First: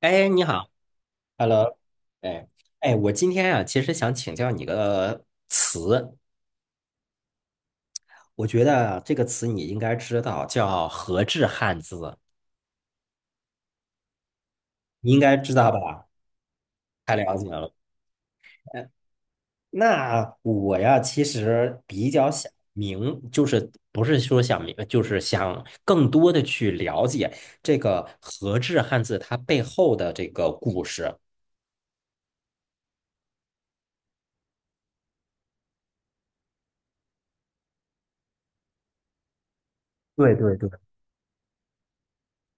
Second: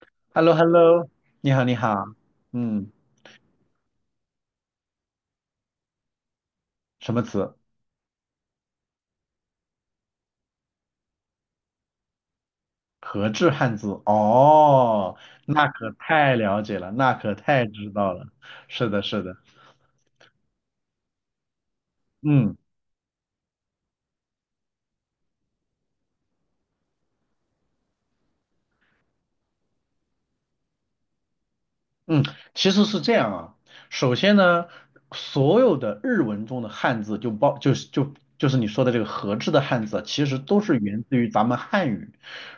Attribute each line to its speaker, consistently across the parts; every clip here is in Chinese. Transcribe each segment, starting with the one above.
Speaker 1: 哎，
Speaker 2: h e
Speaker 1: 你
Speaker 2: l l o h e
Speaker 1: 好。
Speaker 2: l l o 你好，你
Speaker 1: Hello，
Speaker 2: 好，
Speaker 1: 哎，
Speaker 2: 嗯，
Speaker 1: 哎，我今天啊，其实想请教你个词，
Speaker 2: 什么词？
Speaker 1: 我觉得这个词你应该知道，叫和制汉字，
Speaker 2: 和制汉字？
Speaker 1: 你
Speaker 2: 哦，
Speaker 1: 应该知
Speaker 2: 那
Speaker 1: 道
Speaker 2: 可
Speaker 1: 吧？
Speaker 2: 太了解了，那
Speaker 1: 太
Speaker 2: 可
Speaker 1: 了解
Speaker 2: 太
Speaker 1: 了。
Speaker 2: 知道了，是
Speaker 1: 哎，
Speaker 2: 的，是的，
Speaker 1: 那我呀，其实比较想
Speaker 2: 嗯。
Speaker 1: 明，就是不是说想明，就是想更多的去了解这个和制汉字它背后的这个故事。
Speaker 2: 嗯，其实是这样啊。首先呢，所有的日文中的汉字就包就是就就是你说的这个和制的汉字啊，其
Speaker 1: 对
Speaker 2: 实
Speaker 1: 对
Speaker 2: 都
Speaker 1: 对，
Speaker 2: 是源自于咱们汉语。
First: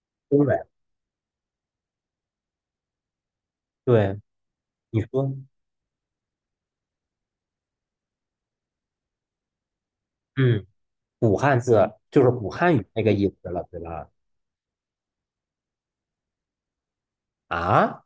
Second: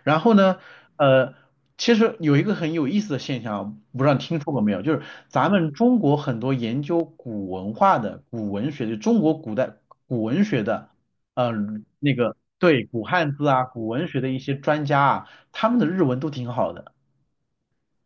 Speaker 2: 然后
Speaker 1: 对
Speaker 2: 呢，呃，其实有一个很有意思的现象啊，不知道
Speaker 1: 对，
Speaker 2: 你听说过没有，就
Speaker 1: 你
Speaker 2: 是
Speaker 1: 说。
Speaker 2: 咱们中国很多研究古文化的、古文学的，中国古代古文学
Speaker 1: 嗯。
Speaker 2: 的，
Speaker 1: 古
Speaker 2: 呃，
Speaker 1: 汉字
Speaker 2: 那
Speaker 1: 就是
Speaker 2: 个
Speaker 1: 古汉
Speaker 2: 对
Speaker 1: 语
Speaker 2: 古
Speaker 1: 那个意
Speaker 2: 汉字
Speaker 1: 思了，
Speaker 2: 啊、
Speaker 1: 对
Speaker 2: 古
Speaker 1: 吧？
Speaker 2: 文学的一些专家啊，他们的日文都挺好的。
Speaker 1: 啊，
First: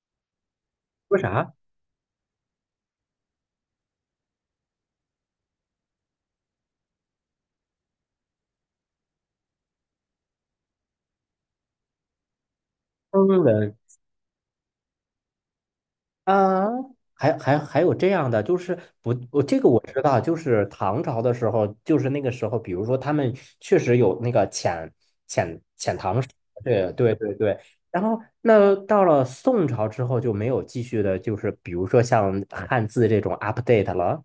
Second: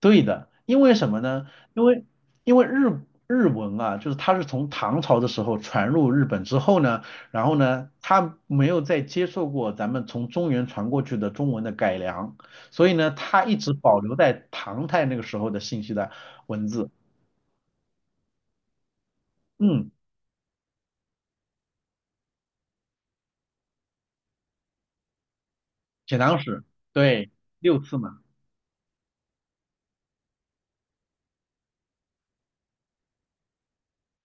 Speaker 2: 对的，因为什
Speaker 1: 说
Speaker 2: 么呢？
Speaker 1: 啥？
Speaker 2: 因为日文啊，就是它是从唐朝的时候传入日本之后呢，然后呢，它没有再接受过咱们从中原传过去的中文的改良，所以呢，
Speaker 1: 嗯
Speaker 2: 它一直
Speaker 1: 人
Speaker 2: 保留在唐代那个时候的信息的文
Speaker 1: 啊，
Speaker 2: 字。
Speaker 1: 还有这样的，就是不，我这个我
Speaker 2: 嗯，
Speaker 1: 知道，就是唐朝的时候，就是那个时候，比如说他们确实有那个遣遣遣
Speaker 2: 写
Speaker 1: 唐使，
Speaker 2: 唐史，
Speaker 1: 对对
Speaker 2: 对，
Speaker 1: 对对。
Speaker 2: 6次
Speaker 1: 然后
Speaker 2: 嘛。
Speaker 1: 那到了宋朝之后就没有继续的，就是比如说像汉字这种 update 了。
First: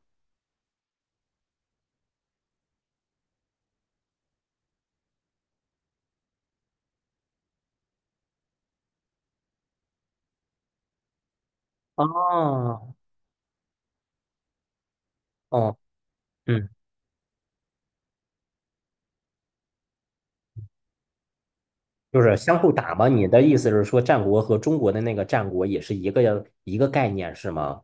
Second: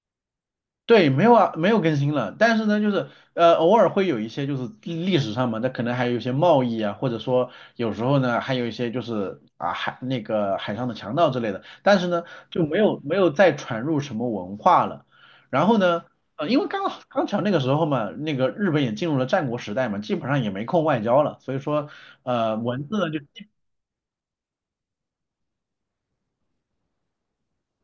Speaker 2: 对，没有啊，没有更新了。但是呢，就是偶尔会有一些就是历史上嘛，那可能还有一些贸易啊，或者说有时候呢，还有一些就是啊海那个海上的强盗之类的。但是呢，就没
Speaker 1: 哦，
Speaker 2: 有没有再传入什么文化了。然
Speaker 1: 哦，
Speaker 2: 后呢，因为
Speaker 1: 嗯。
Speaker 2: 刚巧那个时候嘛，那个日本也进入了战国时代嘛，基本上也没空外交了，所以说
Speaker 1: 就是相互
Speaker 2: 文
Speaker 1: 打
Speaker 2: 字
Speaker 1: 吗？
Speaker 2: 呢就。
Speaker 1: 你的意思是说，战国和中国的那个战国也是一个概念，是吗？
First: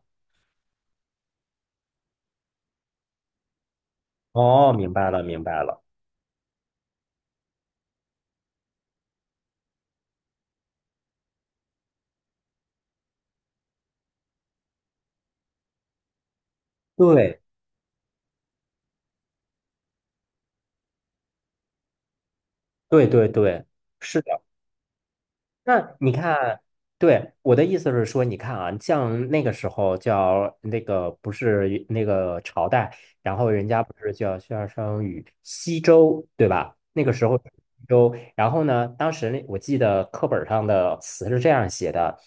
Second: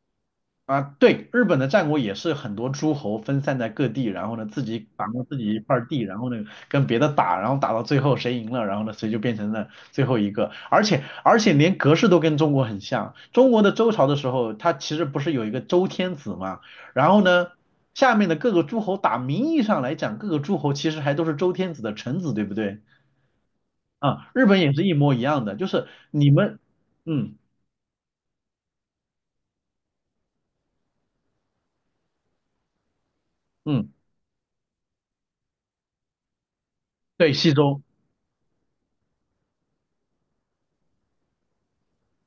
Speaker 2: 啊，对，日本的战国也是很多诸侯分散在各地，然后呢自
Speaker 1: 哦，
Speaker 2: 己
Speaker 1: 明白
Speaker 2: 掌
Speaker 1: 了，
Speaker 2: 握自
Speaker 1: 明
Speaker 2: 己一
Speaker 1: 白
Speaker 2: 块
Speaker 1: 了。
Speaker 2: 儿地，然后呢跟别的打，然后打到最后谁赢了，然后呢谁就变成了最后一个。而且连格式都跟中国很像，中国的周朝的时候，它其实不是有一个周天子嘛，然后
Speaker 1: 对，
Speaker 2: 呢下面的各个诸侯名义上来讲，各个诸侯其实还都是周天子的臣子，对不对？
Speaker 1: 对，对，对，是
Speaker 2: 啊，
Speaker 1: 的。
Speaker 2: 日本也是一模一样的，就是
Speaker 1: 那你
Speaker 2: 你们，
Speaker 1: 看，对，
Speaker 2: 嗯
Speaker 1: 我的意思是说，你看啊，像那个时候叫那个不是那个朝代，然后人家
Speaker 2: 嗯，
Speaker 1: 不是叫夏商与西周，对吧？那个时
Speaker 2: 对，
Speaker 1: 候是
Speaker 2: 西周，
Speaker 1: 西周，然后呢，当时那我记得课本上的词是这样写的：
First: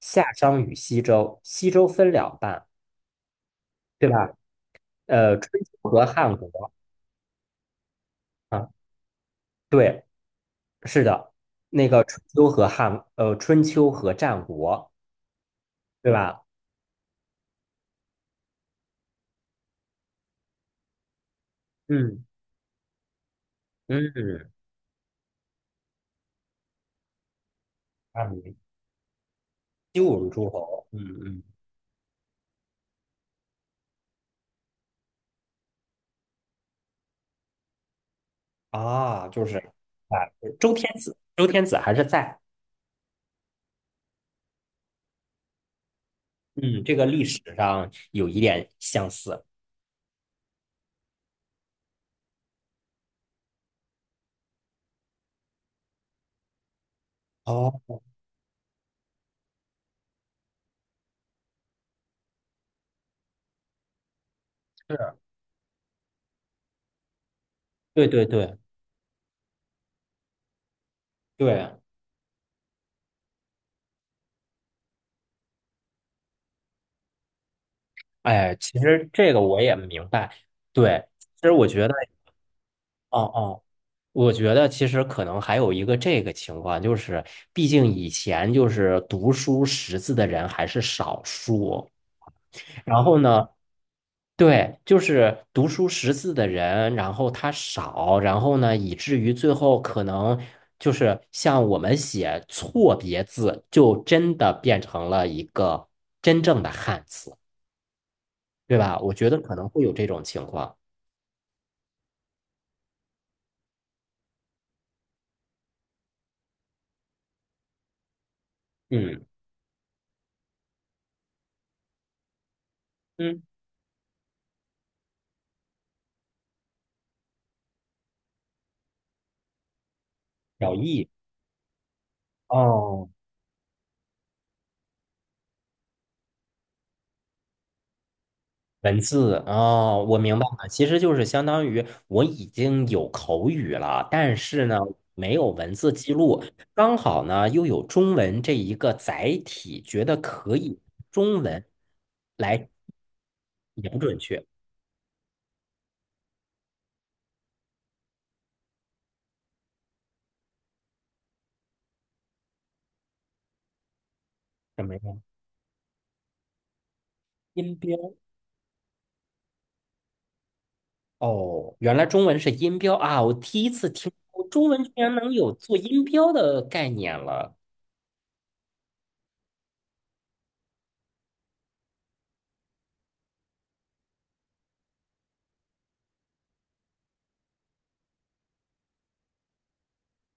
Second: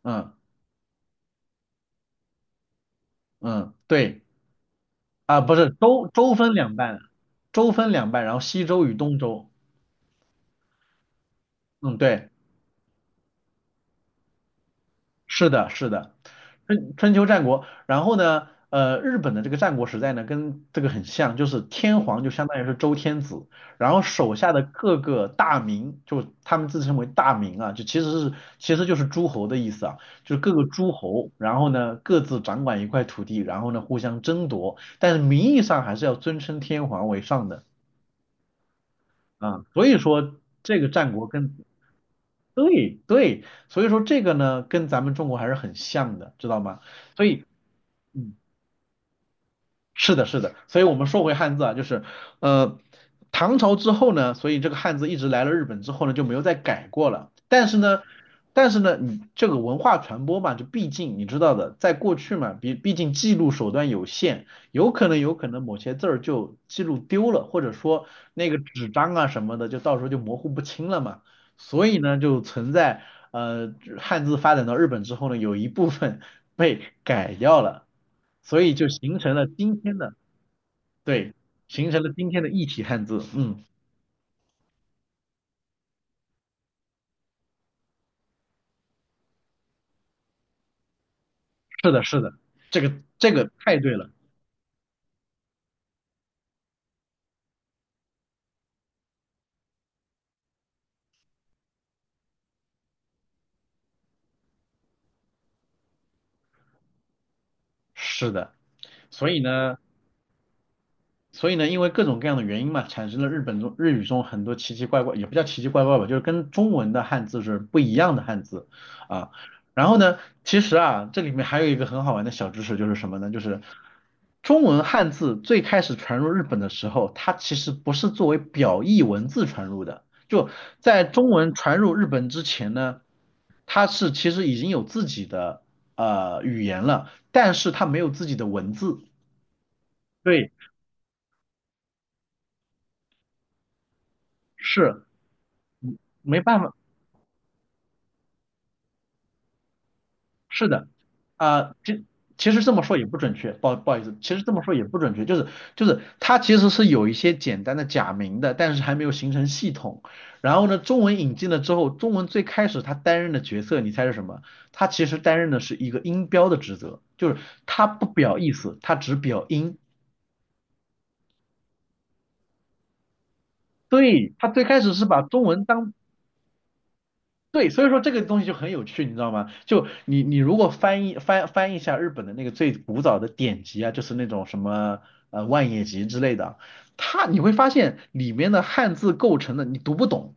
Speaker 1: 夏
Speaker 2: 嗯
Speaker 1: 商与西周，西周分两半。
Speaker 2: 嗯，
Speaker 1: 对
Speaker 2: 对。
Speaker 1: 吧？
Speaker 2: 啊，
Speaker 1: 春
Speaker 2: 不是
Speaker 1: 秋和
Speaker 2: 州
Speaker 1: 汉国
Speaker 2: 分两半，州分两半，然后西
Speaker 1: 啊，
Speaker 2: 周与东周。
Speaker 1: 对，是的，那
Speaker 2: 嗯，
Speaker 1: 个春
Speaker 2: 对，
Speaker 1: 秋和汉，春秋和战国，
Speaker 2: 是的，是
Speaker 1: 对
Speaker 2: 的，
Speaker 1: 吧？
Speaker 2: 春秋战国。然后呢，日本的这个战国时代呢，跟这个很像，就是天皇
Speaker 1: 嗯
Speaker 2: 就相当于是周天子，然后手
Speaker 1: 嗯，
Speaker 2: 下的各个大名，就他们自称为大名啊，就其实
Speaker 1: 啊，
Speaker 2: 是
Speaker 1: 你
Speaker 2: 其实就是诸侯的意思啊，
Speaker 1: 七五
Speaker 2: 就是
Speaker 1: 诸
Speaker 2: 各个
Speaker 1: 侯，
Speaker 2: 诸
Speaker 1: 嗯
Speaker 2: 侯，
Speaker 1: 嗯，
Speaker 2: 然后呢各自掌管一块土地，然后呢互相争夺，但是名义上还是要尊称天皇为上的。
Speaker 1: 啊，就是
Speaker 2: 啊，所以
Speaker 1: 啊，
Speaker 2: 说
Speaker 1: 周
Speaker 2: 这个
Speaker 1: 天
Speaker 2: 战
Speaker 1: 子，
Speaker 2: 国
Speaker 1: 周
Speaker 2: 跟
Speaker 1: 天子还是在，
Speaker 2: 对对，所以说这个呢，跟咱们中国还是很像的，知道吗？
Speaker 1: 嗯，这个历
Speaker 2: 所
Speaker 1: 史
Speaker 2: 以，
Speaker 1: 上有
Speaker 2: 嗯。
Speaker 1: 一点相似。
Speaker 2: 是的，是的，所以我们说回汉字啊，就是，呃，唐朝之后呢，所以这个汉字一直来了日本之后呢，就没有再改过了。但是
Speaker 1: 哦，
Speaker 2: 呢，但是呢，你这个文化传播嘛，就毕竟你知道的，在过去嘛，毕竟记录手段有限，有可
Speaker 1: 是，
Speaker 2: 能有可能某些字儿就记录丢了，或者
Speaker 1: 对
Speaker 2: 说
Speaker 1: 对
Speaker 2: 那
Speaker 1: 对
Speaker 2: 个纸张啊什么的，就到时候就模糊不清了嘛。
Speaker 1: 对，
Speaker 2: 所以呢，就存在呃汉字发展到日本之后呢，有一部分被改掉了。
Speaker 1: 哎，
Speaker 2: 所以
Speaker 1: 其
Speaker 2: 就
Speaker 1: 实
Speaker 2: 形
Speaker 1: 这
Speaker 2: 成
Speaker 1: 个
Speaker 2: 了
Speaker 1: 我也
Speaker 2: 今天
Speaker 1: 明
Speaker 2: 的，
Speaker 1: 白，对，
Speaker 2: 对，
Speaker 1: 其实我觉
Speaker 2: 形
Speaker 1: 得，
Speaker 2: 成了今天的异体汉
Speaker 1: 哦
Speaker 2: 字。
Speaker 1: 哦。
Speaker 2: 嗯，
Speaker 1: 我觉得其实可能还有一个这个情况，就是毕竟以前就是读书识字的人还是少数，
Speaker 2: 是的，是的，这个
Speaker 1: 然后
Speaker 2: 这
Speaker 1: 呢，
Speaker 2: 个太对了，
Speaker 1: 对，就是读书识字的人，然后他少，然后呢，以至于最后可能就是像我们写错别字，就真的变成了一个真正的汉字，
Speaker 2: 是的。
Speaker 1: 对吧？我觉
Speaker 2: 所
Speaker 1: 得
Speaker 2: 以
Speaker 1: 可能
Speaker 2: 呢，
Speaker 1: 会有这种情况。
Speaker 2: 所以呢，因为各种各样的原因嘛，产生了日语中很多奇奇怪怪，也不叫奇奇怪怪吧，就是跟中文的汉字是不一样的汉字
Speaker 1: 嗯
Speaker 2: 啊。然后呢，其实啊，这里面还有一个很好玩的小知识，就是什么呢？就
Speaker 1: 嗯，
Speaker 2: 是中文汉字最开始传入日本的时候，它其实不是作为表意文字传入的，就
Speaker 1: 小
Speaker 2: 在
Speaker 1: 易。
Speaker 2: 中文传入日本之前呢，
Speaker 1: 哦，
Speaker 2: 它是其实已经有自己的语言了，但是它没有自己的文
Speaker 1: 文
Speaker 2: 字。
Speaker 1: 字哦，我明白
Speaker 2: 对，
Speaker 1: 了，其实就是相当于我已经有口语了，但是呢，
Speaker 2: 是
Speaker 1: 没有文字记
Speaker 2: 没
Speaker 1: 录，
Speaker 2: 办法。
Speaker 1: 刚好呢又有中文这一个载体，觉得可
Speaker 2: 是
Speaker 1: 以
Speaker 2: 的，
Speaker 1: 中文
Speaker 2: 啊、这其实
Speaker 1: 来
Speaker 2: 这么说也不准确，不好
Speaker 1: 也
Speaker 2: 不
Speaker 1: 不
Speaker 2: 好意思，
Speaker 1: 准
Speaker 2: 其
Speaker 1: 确，
Speaker 2: 实这么说也不准确，就是它其实是有一些简单的假名的，但是还没有形成系统。然后呢，中文引进了之后，中文最开始它担任的角色，你猜是什么？
Speaker 1: 什
Speaker 2: 它
Speaker 1: 么呀？
Speaker 2: 其实担任的是一个音标的职责，就是
Speaker 1: 音
Speaker 2: 它
Speaker 1: 标
Speaker 2: 不表意思，它只表音。
Speaker 1: 哦，原来中文是音标啊，我第一次听
Speaker 2: 对，
Speaker 1: 说
Speaker 2: 它最
Speaker 1: 中
Speaker 2: 开
Speaker 1: 文居
Speaker 2: 始是
Speaker 1: 然
Speaker 2: 把
Speaker 1: 能
Speaker 2: 中
Speaker 1: 有
Speaker 2: 文
Speaker 1: 做
Speaker 2: 当
Speaker 1: 音标的概念了。
Speaker 2: 对，所以说这个东西就很有趣，你知道吗？就你如果翻译一下日本的那个最古早的典籍啊，就是那种什么《万叶集》之类的，你会发现里面的汉字构成的你读不懂，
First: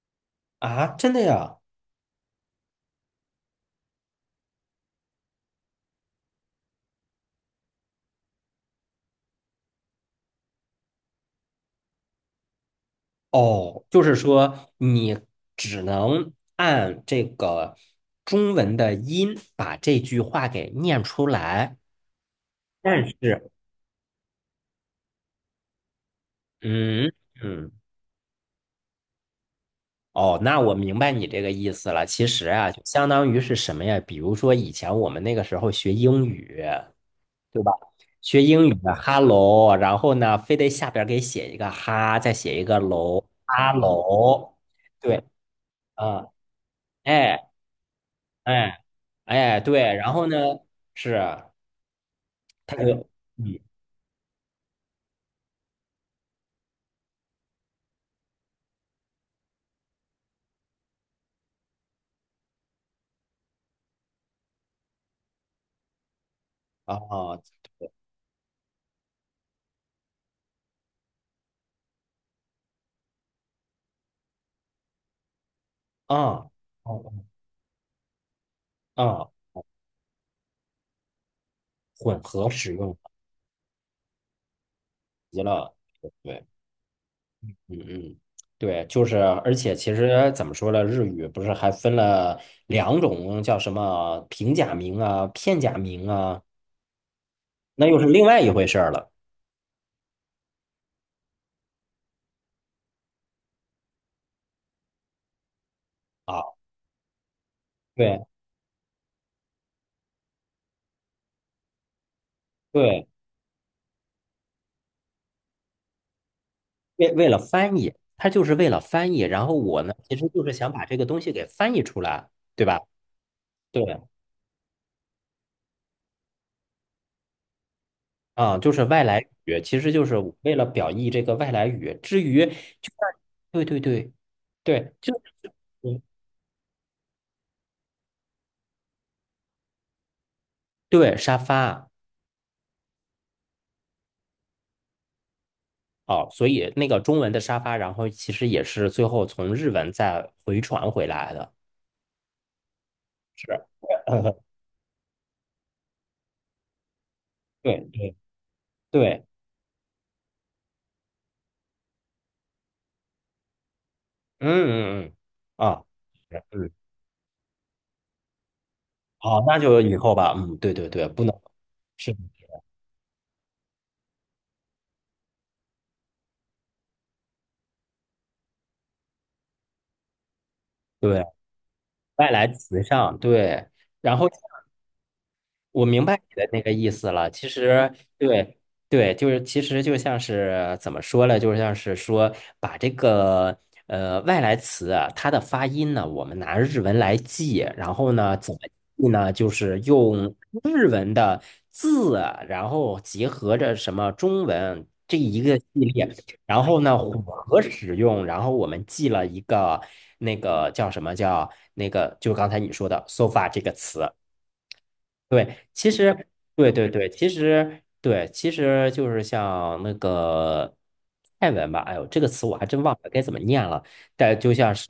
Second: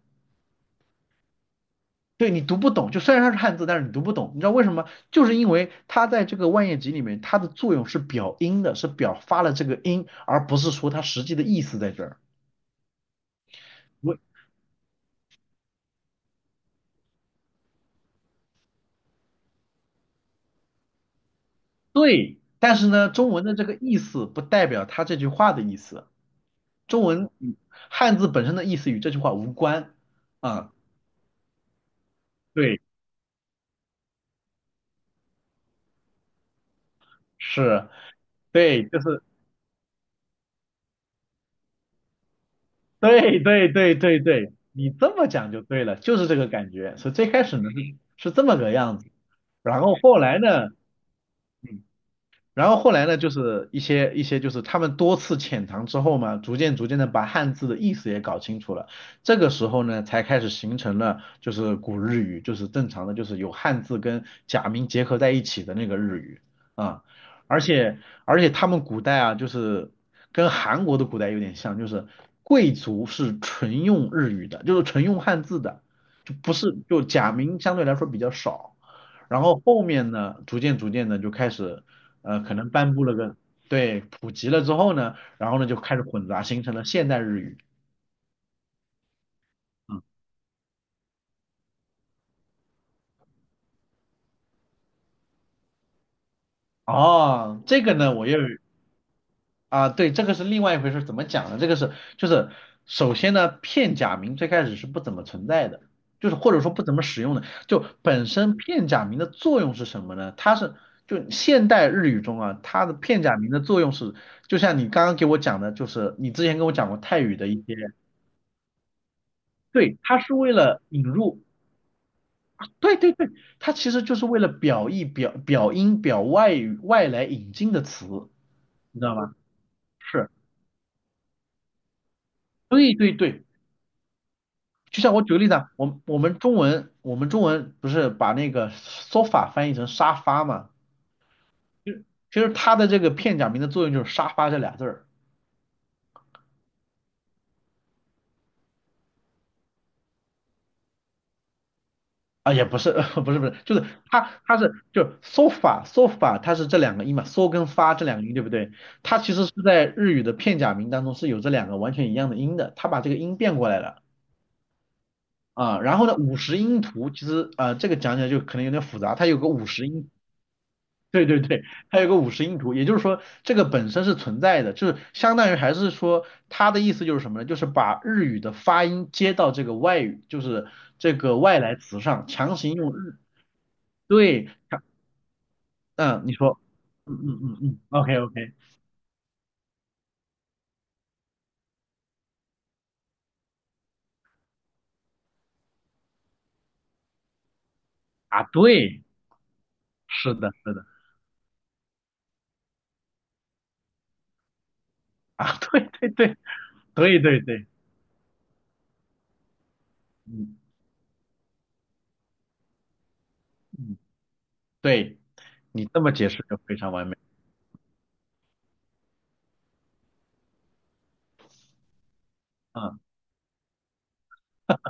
Speaker 1: 啊，真的呀？
Speaker 2: 对你读不懂，就虽然它是汉字，但是你读不懂，你知道为什么？就是因为它在这个《万叶集》里面，它的作用是表音的，是表发了这个音，而不是说它实际的意思在这儿。
Speaker 1: 哦，就是
Speaker 2: 我
Speaker 1: 说你只能按这个中文的音把这句话给念出来，
Speaker 2: 对，但是
Speaker 1: 但
Speaker 2: 呢，
Speaker 1: 是，
Speaker 2: 中文的这个意思不代表它这句话的意思。中
Speaker 1: 嗯
Speaker 2: 文语
Speaker 1: 嗯，
Speaker 2: 汉字本身的意思与这句话无关。
Speaker 1: 哦，那
Speaker 2: 啊，
Speaker 1: 我明白你这个意思了。其实啊，就
Speaker 2: 对，
Speaker 1: 相当于是什么呀？比如说以前我们那个时候学英语，对吧？
Speaker 2: 是，
Speaker 1: 学英语
Speaker 2: 对，
Speaker 1: 的
Speaker 2: 就是
Speaker 1: hello，然后呢，非得下边儿给写一个哈，再写一个楼
Speaker 2: 对对对对对，
Speaker 1: ，hello，
Speaker 2: 你这
Speaker 1: 对，
Speaker 2: 么讲就对了，就
Speaker 1: 啊，
Speaker 2: 是这个感觉。所以最开
Speaker 1: 哎
Speaker 2: 始呢是这么个
Speaker 1: 哎
Speaker 2: 样子，
Speaker 1: 哎，
Speaker 2: 然
Speaker 1: 对，
Speaker 2: 后
Speaker 1: 然
Speaker 2: 后
Speaker 1: 后呢
Speaker 2: 来呢？
Speaker 1: 是。
Speaker 2: 嗯然后
Speaker 1: 它
Speaker 2: 后来
Speaker 1: 有
Speaker 2: 呢，就
Speaker 1: 嗯
Speaker 2: 是一些就是他们多次潜藏之后嘛，逐渐逐渐的把汉字的意思也搞清楚了。这个时候呢，才开始形成了就是古日语，就是正常的，就是有汉字跟假名结合在一起的那个日语啊。而
Speaker 1: 啊
Speaker 2: 且而且他们古代啊，就是跟韩国的古代有点像，就是贵族是纯用日语的，就是纯用汉字的，就
Speaker 1: 啊
Speaker 2: 不是就
Speaker 1: 哦
Speaker 2: 假名相对来说比较少。
Speaker 1: 啊
Speaker 2: 然后后面呢，逐渐逐渐的就开始
Speaker 1: 混合
Speaker 2: 可能
Speaker 1: 使
Speaker 2: 颁
Speaker 1: 用
Speaker 2: 布了个，对，普及了之后呢，
Speaker 1: 极
Speaker 2: 然后呢
Speaker 1: 了，
Speaker 2: 就开始混杂，
Speaker 1: 对，
Speaker 2: 形成了现代日语。
Speaker 1: 嗯嗯。对，就是，而且其
Speaker 2: 嗯，
Speaker 1: 实怎么说呢，日语不是还分了两种，叫什么平假名啊、片假名啊，
Speaker 2: 哦，这
Speaker 1: 那
Speaker 2: 个
Speaker 1: 又是
Speaker 2: 呢，
Speaker 1: 另
Speaker 2: 我又
Speaker 1: 外一回事儿了
Speaker 2: 啊，对，这个是另外一回事，怎么讲呢？这个是就是首先呢，片假名最开始是不怎么存在的，就是或
Speaker 1: 啊。
Speaker 2: 者说不怎么使用的。就
Speaker 1: 对
Speaker 2: 本身片假名的作用是什么呢？就现代日语中啊，它的
Speaker 1: 对，
Speaker 2: 片假名的作用是，就像你刚刚给我讲的，就是你之前跟我讲过
Speaker 1: 为
Speaker 2: 泰
Speaker 1: 为
Speaker 2: 语
Speaker 1: 了
Speaker 2: 的一些，
Speaker 1: 翻译，它就是为了翻译。然后我呢，
Speaker 2: 对，
Speaker 1: 其
Speaker 2: 它
Speaker 1: 实
Speaker 2: 是
Speaker 1: 就
Speaker 2: 为
Speaker 1: 是想
Speaker 2: 了
Speaker 1: 把这
Speaker 2: 引
Speaker 1: 个东西
Speaker 2: 入。
Speaker 1: 给翻译出来，对吧？
Speaker 2: 对对对，它
Speaker 1: 对
Speaker 2: 其实就是为了表意、表音、表外语外来引进的词，
Speaker 1: 啊，就是
Speaker 2: 你
Speaker 1: 外
Speaker 2: 知道
Speaker 1: 来
Speaker 2: 吗？
Speaker 1: 语，其实就是
Speaker 2: 是，
Speaker 1: 为了表意这个外来语。至于就
Speaker 2: 对
Speaker 1: 像
Speaker 2: 对对，
Speaker 1: 对对对对，
Speaker 2: 就
Speaker 1: 就
Speaker 2: 像我举个例子啊，我
Speaker 1: 是
Speaker 2: 我们中文我们中文不是把那个 sofa 翻译成沙发嘛？
Speaker 1: 对沙发
Speaker 2: 就其实它的这个片假名的作用就是沙发这俩字儿
Speaker 1: 哦，所以那个中文的沙发，然后其实也是最后从日文再回传回来的。
Speaker 2: 啊，也不是 不是
Speaker 1: 是，
Speaker 2: 不是，就是它 它是就是 sofa sofa 它是这两个音嘛，so 跟
Speaker 1: 对
Speaker 2: 发这
Speaker 1: 对
Speaker 2: 两个音对不对？它
Speaker 1: 对，
Speaker 2: 其实是在日语的片假名当中是有这两个完全一样的音的，它把这个音变过来了。
Speaker 1: 嗯嗯嗯，
Speaker 2: 啊、
Speaker 1: 啊，
Speaker 2: 然后呢，五
Speaker 1: 是
Speaker 2: 十
Speaker 1: 嗯，
Speaker 2: 音图其实啊，这个讲起来就可能有点复杂，它有
Speaker 1: 好，
Speaker 2: 个
Speaker 1: 那
Speaker 2: 五
Speaker 1: 就
Speaker 2: 十
Speaker 1: 以
Speaker 2: 音，
Speaker 1: 后吧，嗯，对对对，不
Speaker 2: 对
Speaker 1: 能
Speaker 2: 对对，它有
Speaker 1: 是，
Speaker 2: 个五十音图，也就是说这个本身是存在的，就是相当于还是说它的意思就是什么呢？就是把日语的发音接到这个外语，就是这
Speaker 1: 对，
Speaker 2: 个外来词上，
Speaker 1: 外来
Speaker 2: 强行
Speaker 1: 词
Speaker 2: 用日，
Speaker 1: 上，对，然后。
Speaker 2: 对，强
Speaker 1: 我明白
Speaker 2: 嗯，你
Speaker 1: 你的
Speaker 2: 说，
Speaker 1: 那个意思
Speaker 2: 嗯
Speaker 1: 了。
Speaker 2: 嗯
Speaker 1: 其
Speaker 2: 嗯嗯
Speaker 1: 实，
Speaker 2: ，OK OK，
Speaker 1: 对对，就是其实就像是怎么说呢？就像是说把这个外来词啊它的发音呢，我们拿日文来记，然后呢
Speaker 2: 啊，
Speaker 1: 怎么
Speaker 2: 对，
Speaker 1: 记呢？就是用
Speaker 2: 是的，是的，
Speaker 1: 日文的字啊，然后结合着什么中文这一个
Speaker 2: 啊，
Speaker 1: 系
Speaker 2: 对
Speaker 1: 列，
Speaker 2: 对对
Speaker 1: 然后呢
Speaker 2: 对
Speaker 1: 混
Speaker 2: 对
Speaker 1: 合
Speaker 2: 对，
Speaker 1: 使用，然后我们记了一个那
Speaker 2: 嗯
Speaker 1: 个叫什么叫那个，就刚才你说的 “sofa” 这个
Speaker 2: 嗯，
Speaker 1: 词。
Speaker 2: 对，
Speaker 1: 对，
Speaker 2: 你
Speaker 1: 其
Speaker 2: 这么
Speaker 1: 实，
Speaker 2: 解释就
Speaker 1: 对
Speaker 2: 非
Speaker 1: 对
Speaker 2: 常完
Speaker 1: 对，
Speaker 2: 美，
Speaker 1: 其实对，其实就是像那个泰文吧，哎呦，这个词我还真忘
Speaker 2: 嗯
Speaker 1: 了该怎么念了。但就像是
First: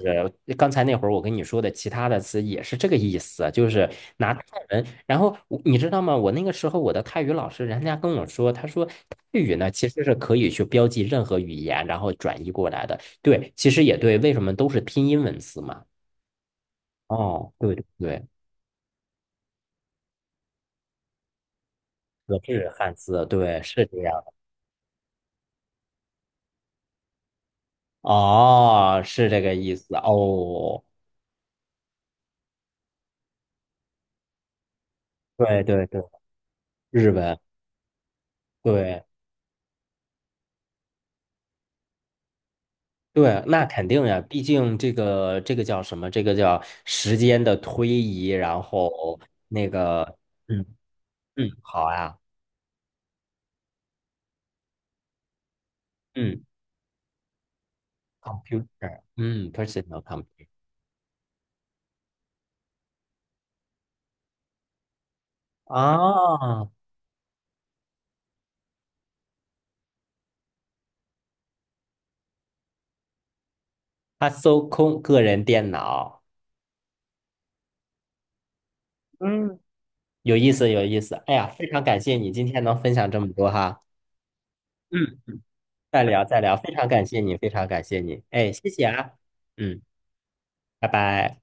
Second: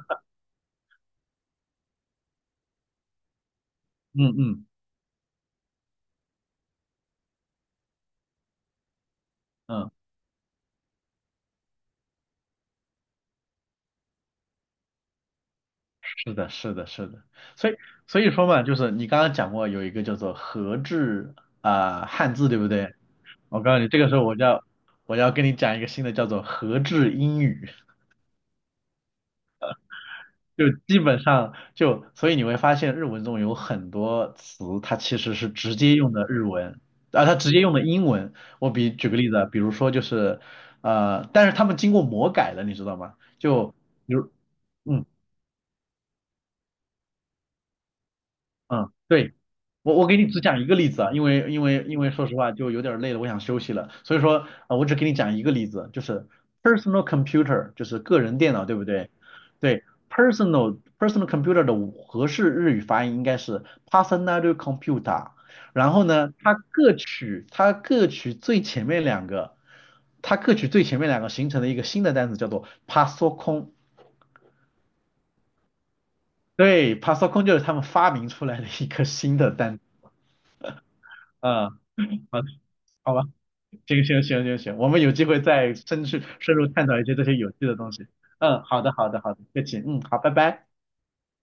Speaker 1: 刚才那会儿我跟你说的，其他的词也是这个意思，就是拿
Speaker 2: 嗯
Speaker 1: 泰
Speaker 2: 嗯。
Speaker 1: 文。然后我你知道吗？我那个时候我的泰语老师，人家跟我说，他说泰语呢其
Speaker 2: 嗯，
Speaker 1: 实是可以去标记任何语言，然后转译过来的。对，其实也对，为什么都是拼音文字嘛？
Speaker 2: 是的，是的，是的，
Speaker 1: 哦，
Speaker 2: 所
Speaker 1: 对
Speaker 2: 以
Speaker 1: 对
Speaker 2: 所
Speaker 1: 对，
Speaker 2: 以说嘛，就是你刚刚讲过有一个叫做和制啊、汉
Speaker 1: 格
Speaker 2: 字，对不
Speaker 1: 致汉
Speaker 2: 对？
Speaker 1: 字，对，
Speaker 2: 我告诉
Speaker 1: 是
Speaker 2: 你，
Speaker 1: 这
Speaker 2: 这个时
Speaker 1: 样。
Speaker 2: 候我要跟你讲一个新的叫做和制英语，
Speaker 1: 哦，是这个意思
Speaker 2: 就
Speaker 1: 哦。
Speaker 2: 基本上就所以你会发现日文中有很多词它其实是
Speaker 1: 对
Speaker 2: 直
Speaker 1: 对
Speaker 2: 接
Speaker 1: 对，
Speaker 2: 用的日文
Speaker 1: 日
Speaker 2: 啊，它
Speaker 1: 文，
Speaker 2: 直接用的英文。我比
Speaker 1: 对
Speaker 2: 举个例子啊，比如说就是但是他们经过魔改了，你知道吗？
Speaker 1: 对，那
Speaker 2: 就
Speaker 1: 肯定
Speaker 2: 比
Speaker 1: 呀，
Speaker 2: 如。
Speaker 1: 毕竟这
Speaker 2: 嗯。
Speaker 1: 个这个叫什么？这个叫时间的推移，然
Speaker 2: 嗯，
Speaker 1: 后
Speaker 2: 对，
Speaker 1: 那
Speaker 2: 我
Speaker 1: 个，
Speaker 2: 给你只
Speaker 1: 嗯
Speaker 2: 讲一个例子啊，因
Speaker 1: 嗯，
Speaker 2: 为因为
Speaker 1: 好
Speaker 2: 因为
Speaker 1: 呀，
Speaker 2: 说实话就有点儿累了，我想休息了，所以说我只给你讲一个例子，就是
Speaker 1: 嗯
Speaker 2: personal computer，就是个人电脑，对不
Speaker 1: ，computer，
Speaker 2: 对？
Speaker 1: 嗯
Speaker 2: 对
Speaker 1: ，personal computer，
Speaker 2: ，personal computer 的合适日语发音应该是 personal computer，然后呢，它
Speaker 1: 啊，
Speaker 2: 各取它各取最前面两个，它各取最前面两个形成了一个新的单词，叫做 p a s o c o n
Speaker 1: 他搜空个人电脑，
Speaker 2: 对 pasocon 就是他们发明出来的一个新的
Speaker 1: 嗯，
Speaker 2: 单词，
Speaker 1: 有意思有意思。哎呀，非
Speaker 2: 嗯。
Speaker 1: 常感谢
Speaker 2: 嗯
Speaker 1: 你今天能分享
Speaker 2: 好
Speaker 1: 这
Speaker 2: 吧，
Speaker 1: 么多哈，
Speaker 2: 行行行行行，我们有
Speaker 1: 嗯，
Speaker 2: 机会再
Speaker 1: 再
Speaker 2: 深去
Speaker 1: 聊再聊，
Speaker 2: 深入
Speaker 1: 非
Speaker 2: 探
Speaker 1: 常
Speaker 2: 讨一
Speaker 1: 感
Speaker 2: 些
Speaker 1: 谢
Speaker 2: 这
Speaker 1: 你，
Speaker 2: 些
Speaker 1: 非
Speaker 2: 有趣
Speaker 1: 常
Speaker 2: 的
Speaker 1: 感
Speaker 2: 东
Speaker 1: 谢
Speaker 2: 西。
Speaker 1: 你，哎，
Speaker 2: 嗯，
Speaker 1: 谢
Speaker 2: 好
Speaker 1: 谢
Speaker 2: 的好
Speaker 1: 啊。
Speaker 2: 的好的，不客气，
Speaker 1: 嗯。
Speaker 2: 嗯，好，拜拜。
Speaker 1: 拜拜。